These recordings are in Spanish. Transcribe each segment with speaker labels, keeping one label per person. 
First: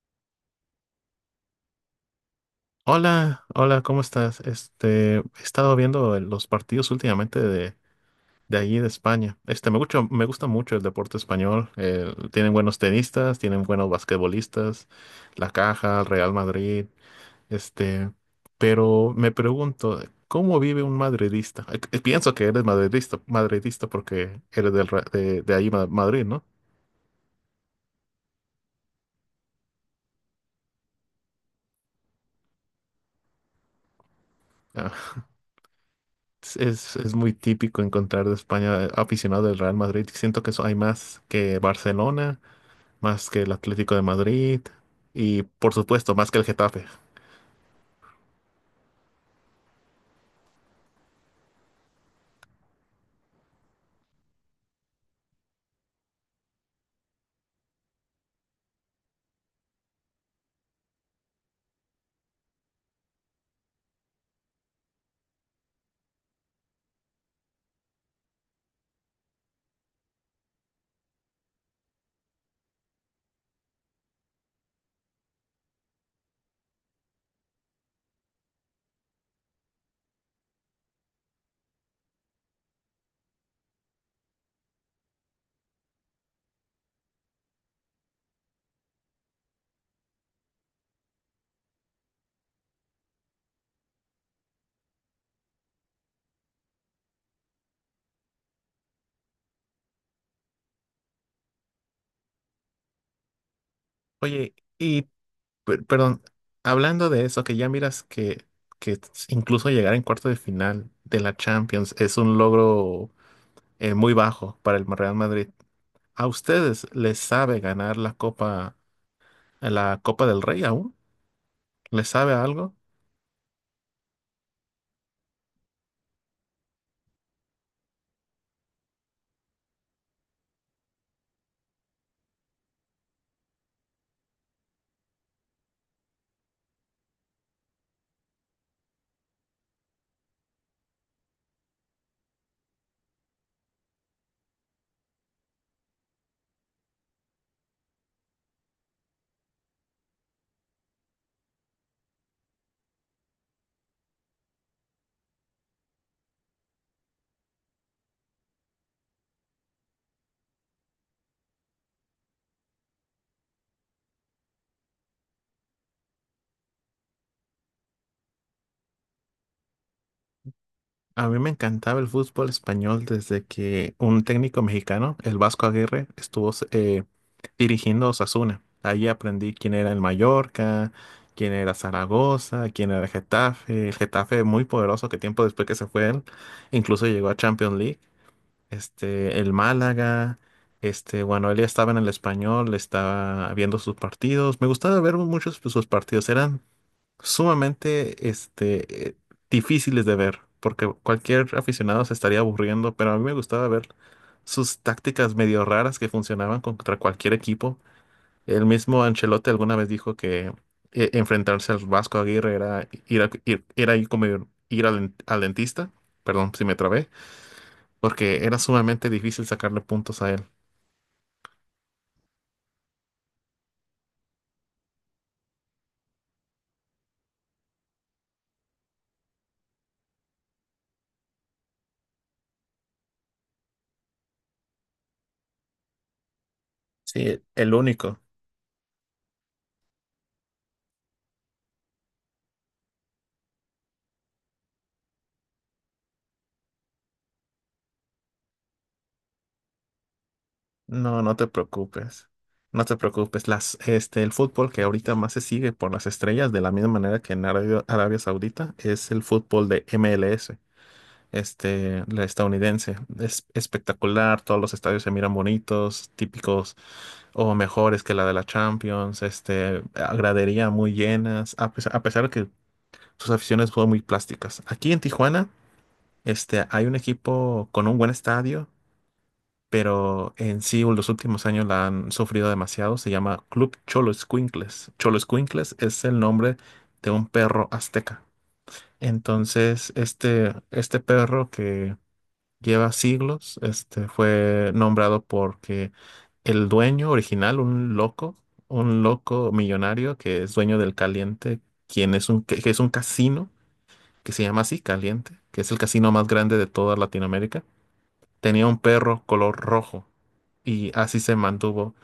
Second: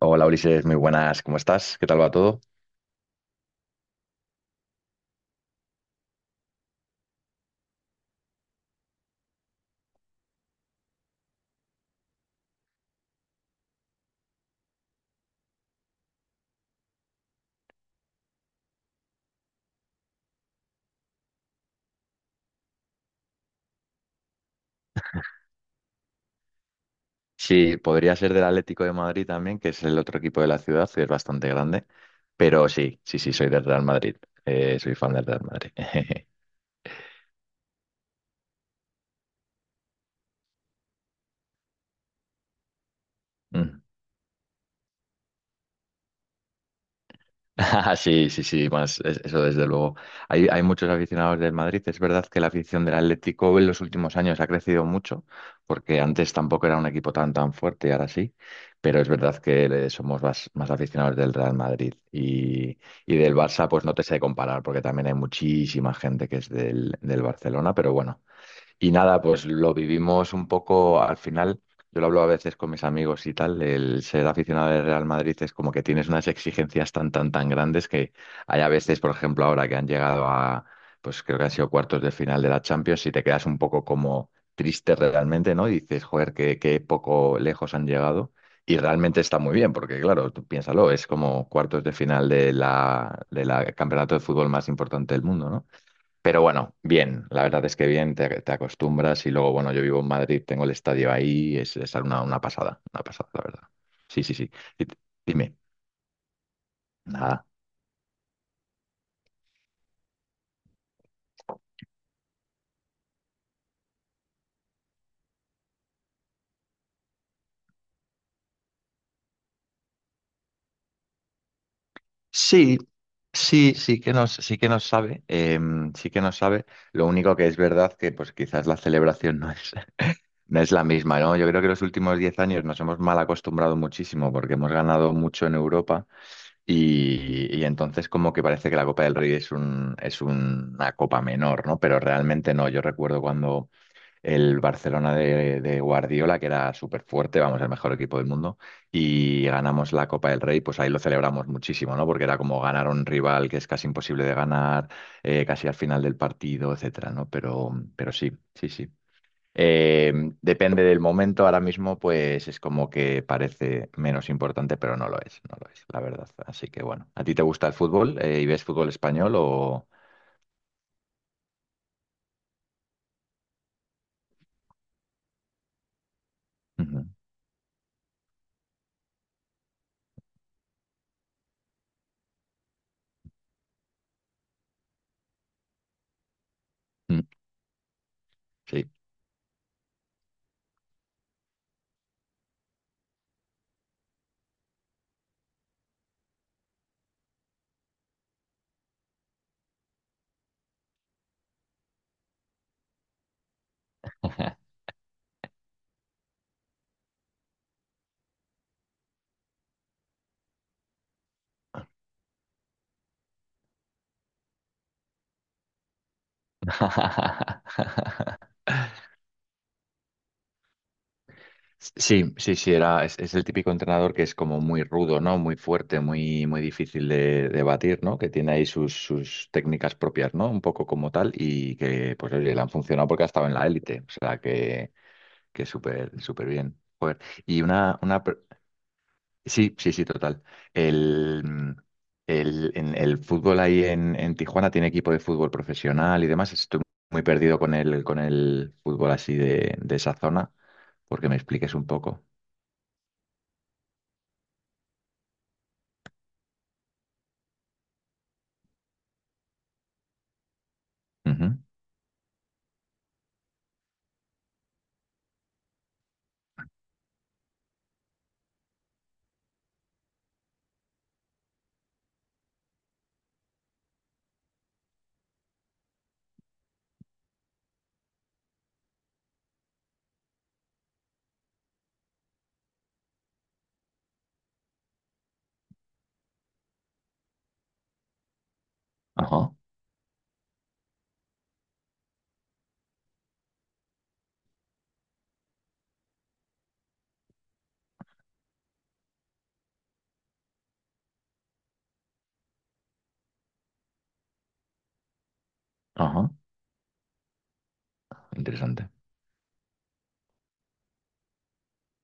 Speaker 1: Hola Ulises, muy buenas, ¿cómo estás? ¿Qué tal va todo?
Speaker 2: Hola, hola, ¿cómo estás? He estado viendo los partidos últimamente de allí de España. Me gusta, me gusta mucho el deporte español. Tienen buenos tenistas, tienen buenos basquetbolistas, La Caja, el Real Madrid, este, pero me pregunto, ¿cómo vive un madridista? Pienso que eres madridista, madridista porque eres de ahí, Madrid, ¿no?
Speaker 1: Sí, podría ser del Atlético de Madrid también, que es el otro equipo de la ciudad, que es bastante grande, pero sí, sí, sí, soy del Real Madrid. Soy fan
Speaker 2: Ah,
Speaker 1: del Real Madrid.
Speaker 2: es muy típico encontrar de España, aficionado del Real Madrid. Siento que eso hay más que Barcelona, más que el Atlético de Madrid y por supuesto más que el Getafe.
Speaker 1: Sí, sí, sí, más eso desde luego. Hay muchos aficionados del Madrid. Es verdad que la afición del Atlético en los últimos años ha crecido mucho, porque antes tampoco era un equipo tan fuerte y ahora sí, pero es verdad que somos más aficionados del Real Madrid, y del Barça, pues no te sé comparar, porque también hay muchísima gente que es del Barcelona, pero bueno, y nada, pues lo vivimos un poco al final. Yo lo hablo a veces con mis amigos y tal. El ser aficionado del Real Madrid es como que tienes unas exigencias tan, tan, tan grandes que hay a veces, por ejemplo, ahora que han llegado a, pues creo que han sido cuartos de final de la Champions, y te quedas un poco como triste realmente, ¿no? Y dices, joder, qué poco lejos han llegado. Y realmente está muy bien, porque claro, tú piénsalo, es como cuartos de final de la campeonato de fútbol más importante del mundo, ¿no? Pero bueno, bien, la verdad es que bien, te acostumbras, y luego, bueno, yo vivo en Madrid, tengo el estadio ahí, es una pasada, una pasada, la verdad. Sí, sí, sí.
Speaker 2: Oye,
Speaker 1: Y t-
Speaker 2: y
Speaker 1: Dime,
Speaker 2: perdón, hablando de eso,
Speaker 1: nada.
Speaker 2: que ya miras que incluso llegar en cuarto de final de la Champions es un logro muy bajo para el Real Madrid. ¿A ustedes les sabe ganar la Copa del Rey aún? ¿Les sabe algo?
Speaker 1: Sí, sí, sí que nos sabe, sí que nos sabe. Lo único que es verdad que pues quizás la celebración no es, no es la misma, ¿no? Yo creo que los últimos 10 años nos hemos mal acostumbrado muchísimo porque hemos ganado mucho en Europa. Y entonces, como que parece que la Copa del Rey es es una copa menor, ¿no? Pero realmente no. Yo recuerdo cuando el Barcelona de Guardiola, que era súper fuerte, vamos, el mejor equipo del mundo, y ganamos la Copa del Rey, pues ahí lo celebramos muchísimo, ¿no? Porque era como ganar a un rival que es casi imposible de ganar, casi al final del partido, etcétera, ¿no? Pero sí, sí, sí. Eh, Depende del momento, ahora mismo pues es como que parece menos importante, pero no lo es, no lo es, la verdad. Así que bueno, ¿a ti te gusta el fútbol y ves fútbol español o?
Speaker 2: A mí me encantaba el fútbol español desde que un técnico mexicano, el Vasco Aguirre, estuvo
Speaker 1: Ujú.
Speaker 2: dirigiendo a Osasuna. Ahí aprendí quién era el Mallorca, quién era Zaragoza, quién era el Getafe. El Getafe muy poderoso que tiempo después que se fue él, incluso
Speaker 1: Mm.
Speaker 2: llegó a Champions League.
Speaker 1: Sí.
Speaker 2: El Málaga, bueno, él ya estaba en el Español, estaba viendo sus partidos. Me gustaba ver muchos de sus partidos, eran sumamente, difíciles de ver, porque cualquier aficionado se estaría aburriendo, pero a mí me gustaba ver sus tácticas medio raras que funcionaban contra cualquier equipo. El mismo Ancelotti alguna vez dijo que enfrentarse al Vasco Aguirre era ir al dentista, perdón si me trabé, porque era sumamente difícil sacarle puntos a él.
Speaker 1: Sí, sí, sí, es el típico entrenador que es como muy rudo, ¿no? Muy fuerte, muy, muy difícil de batir, ¿no? Que tiene ahí sus técnicas propias, ¿no? Un poco como tal, y que, pues, oye, le han funcionado porque ha estado en la élite. O sea, que súper, súper bien. Joder.
Speaker 2: Sí,
Speaker 1: Y
Speaker 2: el
Speaker 1: una,
Speaker 2: único.
Speaker 1: una... per- Sí, sí, sí, total. El, mm, el fútbol ahí en, Tijuana tiene equipo de fútbol profesional y demás. Estoy muy perdido con el fútbol así de esa zona,
Speaker 2: No,
Speaker 1: porque
Speaker 2: no
Speaker 1: me
Speaker 2: te
Speaker 1: expliques un poco.
Speaker 2: preocupes. No te preocupes. El fútbol que ahorita más se sigue por las estrellas, de la misma manera que en Arabia Saudita, es el fútbol de MLS,
Speaker 1: Ujú.
Speaker 2: la estadounidense. Es espectacular, todos los estadios se miran bonitos, típicos o mejores que la de la Champions, a gradería muy llenas, a pesar de que sus aficiones fueron muy plásticas. Aquí en Tijuana, hay un equipo con un buen estadio, pero en sí los últimos años la han sufrido demasiado. Se llama Club Cholo Escuincles. Cholo Escuincles es el nombre de un perro azteca.
Speaker 1: Ajá,
Speaker 2: Entonces, este perro que lleva siglos. Este fue nombrado porque el dueño original, un loco millonario que es dueño del Caliente, quien es un, que es un casino que se llama así, Caliente, que es el casino más
Speaker 1: ajá.
Speaker 2: grande de toda Latinoamérica, tenía un
Speaker 1: Interesante.
Speaker 2: perro color rojo y así se mantuvo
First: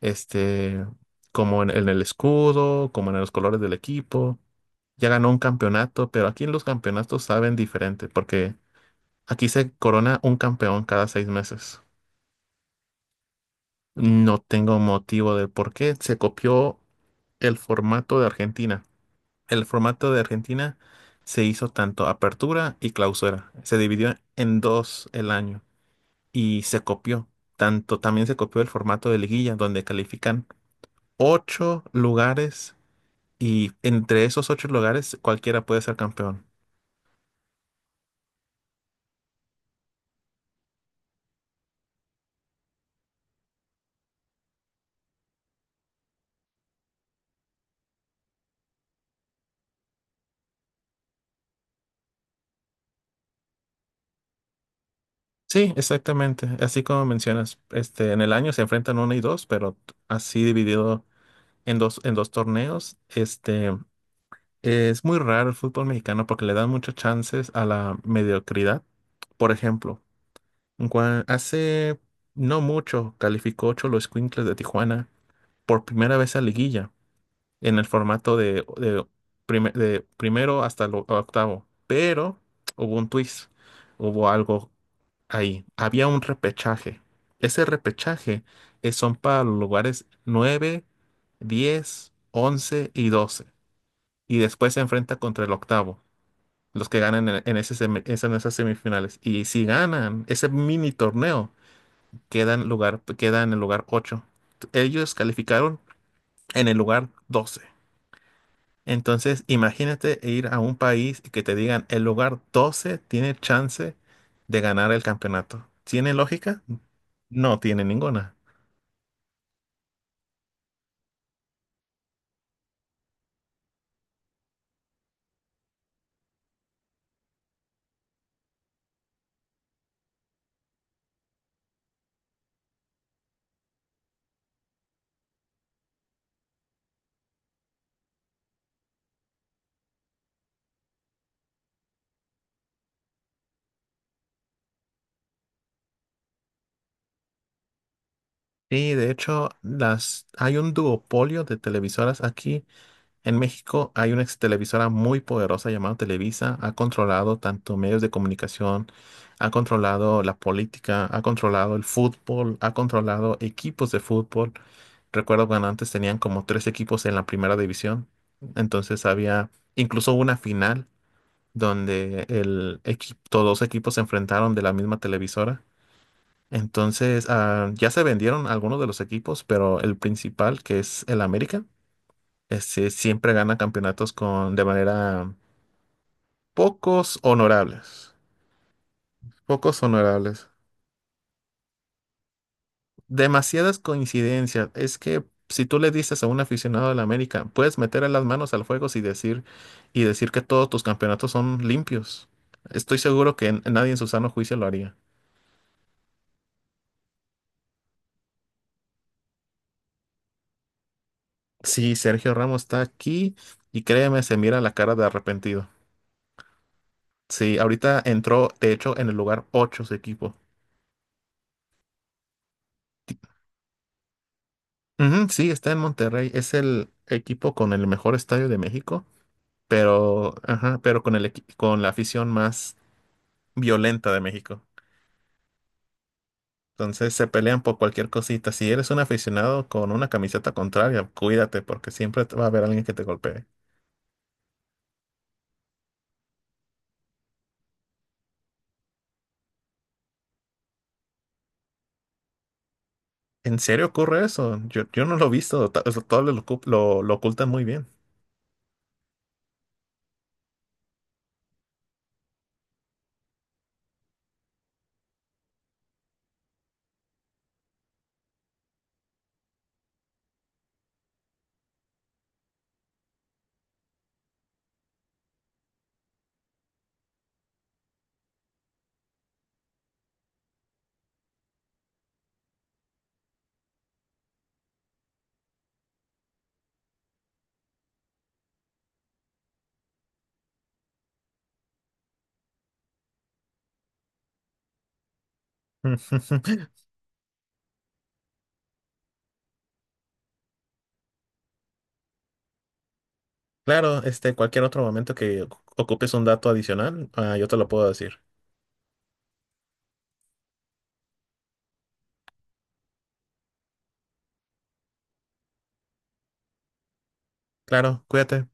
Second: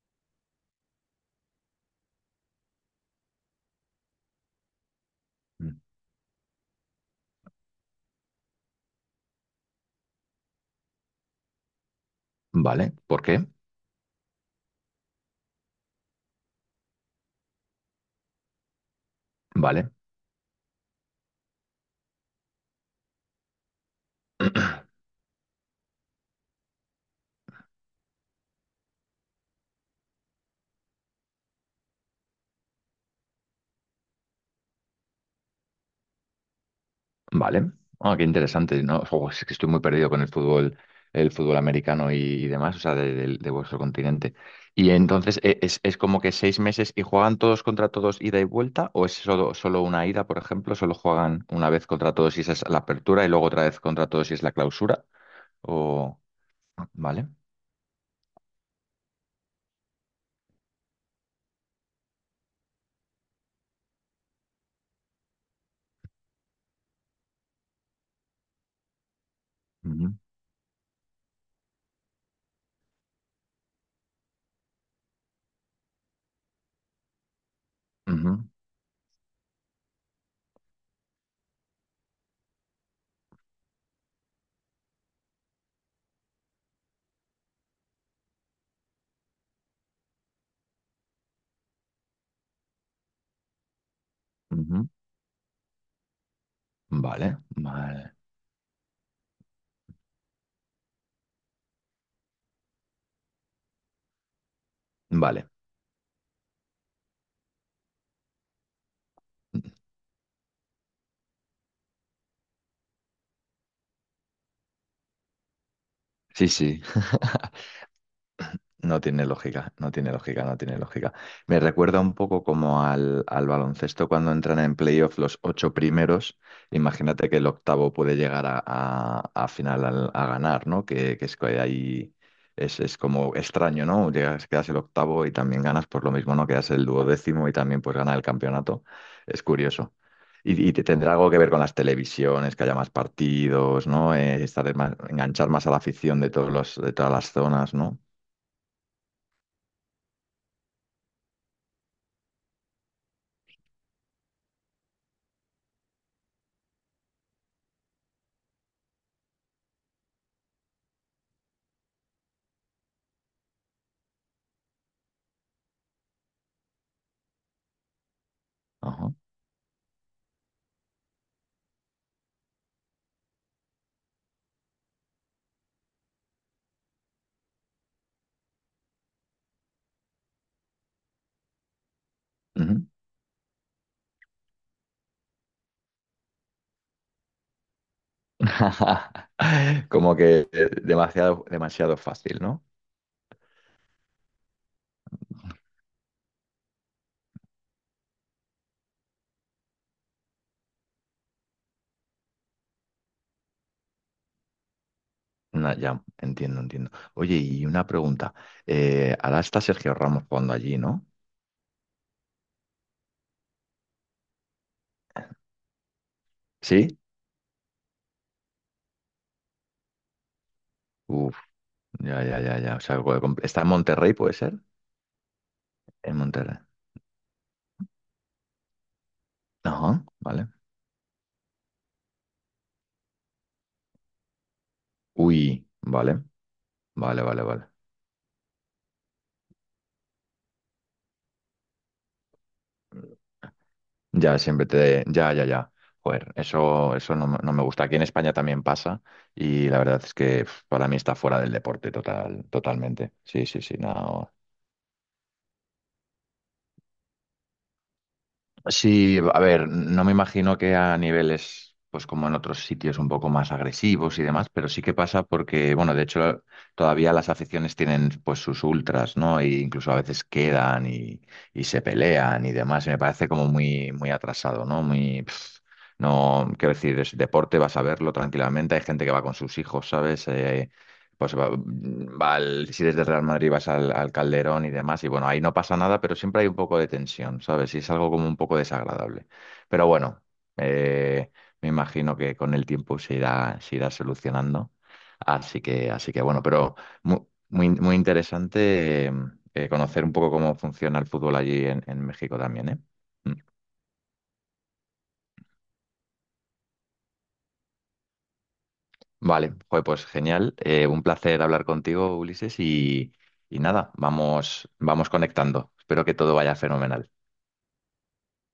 Speaker 2: este como en el escudo, como en los colores del equipo. Ya ganó un
Speaker 1: Mm.
Speaker 2: campeonato, pero aquí en los campeonatos saben diferente, porque aquí se corona un campeón cada seis meses.
Speaker 1: Vale, ¿por qué?
Speaker 2: No tengo motivo del por qué. Se copió el formato de Argentina. El
Speaker 1: Vale.
Speaker 2: formato de Argentina se hizo tanto apertura y clausura. Se dividió en dos el año y se copió. Tanto también se copió el formato de liguilla, donde califican ocho lugares y entre esos ocho lugares cualquiera puede ser campeón.
Speaker 1: Vale. Ah, qué interesante, ¿no? Jo, es que estoy muy perdido con el fútbol americano y demás, o sea, de vuestro continente. Y entonces, ¿es como que 6 meses y juegan todos contra todos ida y vuelta? ¿O es solo, solo una ida, por ejemplo? ¿Solo juegan una vez contra todos y esa es la apertura, y luego otra vez contra todos y es la clausura?
Speaker 2: Sí,
Speaker 1: O...
Speaker 2: exactamente. Así como
Speaker 1: Vale.
Speaker 2: mencionas, en el año se enfrentan uno y dos, pero así dividido en dos torneos. Es muy raro el fútbol mexicano porque le dan muchas chances a la mediocridad. Por ejemplo,
Speaker 1: Ujú,
Speaker 2: hace no mucho calificó los Escuincles de Tijuana por primera vez a liguilla en el
Speaker 1: ujú,
Speaker 2: formato de de primero hasta el octavo. Pero hubo un twist, hubo algo ahí. Había un repechaje. Ese repechaje son para los lugares 9, 10, 11 y 12. Y después se
Speaker 1: ujú.
Speaker 2: enfrenta contra el octavo, los que ganan
Speaker 1: Vale,
Speaker 2: en ese
Speaker 1: vale,
Speaker 2: en esas semifinales. Y si ganan ese mini torneo, queda en el lugar 8. Ellos
Speaker 1: vale.
Speaker 2: calificaron en el lugar 12. Entonces, imagínate ir a un país y que te digan el lugar 12 tiene chance de ganar el campeonato. ¿Tiene
Speaker 1: Sí,
Speaker 2: lógica?
Speaker 1: sí.
Speaker 2: No tiene ninguna.
Speaker 1: No tiene lógica, no tiene lógica, no tiene lógica. Me recuerda un poco como al baloncesto cuando entran en playoff los ocho primeros. Imagínate que el octavo puede llegar a ganar, ¿no? Que es que ahí es como extraño, ¿no? Llegas, quedas el octavo y también ganas por lo mismo, ¿no? Quedas el duodécimo y también pues gana el campeonato. Es curioso. Y tendrá algo que ver con las televisiones, que haya más partidos, ¿no? Enganchar más a la afición de todos los, de todas las zonas, ¿no?
Speaker 2: Y de hecho, hay un duopolio de televisoras aquí. En México hay una ex televisora muy poderosa llamada Televisa. Ha controlado tanto medios de comunicación, ha controlado la política, ha controlado el fútbol, ha controlado equipos de fútbol. Recuerdo cuando antes tenían como tres equipos en la primera división. Entonces
Speaker 1: Ajá.
Speaker 2: había incluso una final donde el equipo, todos los equipos se enfrentaron de la misma televisora. Entonces ah, ya se vendieron algunos de los equipos, pero el principal, que es el América,
Speaker 1: Ujú.
Speaker 2: siempre gana campeonatos con, de manera pocos honorables. Pocos
Speaker 1: Como
Speaker 2: honorables.
Speaker 1: que demasiado, demasiado fácil, ¿no?
Speaker 2: Demasiadas coincidencias. Es que si tú le dices a un aficionado de la América, puedes meter las manos al fuego y decir que todos tus campeonatos son limpios. Estoy seguro que nadie en su sano juicio lo haría.
Speaker 1: Ya, entiendo, entiendo. Oye, y una pregunta. Ahora está Sergio Ramos jugando allí, ¿no?
Speaker 2: Sí, Sergio Ramos está aquí y créeme, se mira la cara de arrepentido.
Speaker 1: ¿Sí?
Speaker 2: Sí, ahorita entró, de hecho, en el lugar 8 su equipo.
Speaker 1: Uf, ya, ya, ya, ya. O sea, está en Monterrey, ¿puede ser?
Speaker 2: Ujú, sí, está en
Speaker 1: En
Speaker 2: Monterrey. Es
Speaker 1: Monterrey.
Speaker 2: el equipo con el mejor estadio de México,
Speaker 1: Ajá,
Speaker 2: pero,
Speaker 1: vale.
Speaker 2: ajá, pero con con la afición más violenta de México.
Speaker 1: Uy, vale,
Speaker 2: Entonces
Speaker 1: vale,
Speaker 2: se
Speaker 1: vale,
Speaker 2: pelean
Speaker 1: vale.
Speaker 2: por cualquier cosita. Si eres un aficionado con una camiseta contraria, cuídate porque siempre te va a haber alguien que te golpee.
Speaker 1: Ya, ya, ya, ya. Joder, eso, me no me gusta. Aquí en España también pasa, y la verdad es que para mí está fuera del deporte totalmente. Sí,
Speaker 2: ¿En
Speaker 1: sí, sí,
Speaker 2: serio ocurre
Speaker 1: no.
Speaker 2: eso? Yo no lo he visto. Ta- eso Todos lo, ocu- Lo ocultan muy bien.
Speaker 1: Sí, a ver, no me imagino que a niveles, pues como en otros sitios un poco más agresivos y demás, pero sí que pasa porque, bueno, de hecho todavía las aficiones tienen pues sus ultras, ¿no? E incluso a veces quedan y se pelean y demás, y me parece como muy, muy atrasado, ¿no? No, quiero decir, es deporte, vas a verlo tranquilamente, hay gente que va con sus hijos, ¿sabes? Pues si desde Real Madrid vas al, Calderón y demás, y bueno, ahí no pasa nada, pero siempre hay un poco de tensión, ¿sabes? Y es algo como un poco desagradable. Pero bueno, eh, me imagino que con el tiempo se irá, solucionando. Así que bueno, pero muy, muy, interesante, conocer un poco cómo funciona el fútbol allí en, México también, ¿eh?
Speaker 2: Claro, cualquier otro momento que ocupes un dato adicional, ah, yo te lo puedo decir.
Speaker 1: Vale, joder, pues genial. Un placer hablar contigo, Ulises, y, nada, vamos, vamos conectando. Espero que todo vaya fenomenal.
Speaker 2: Claro, cuídate.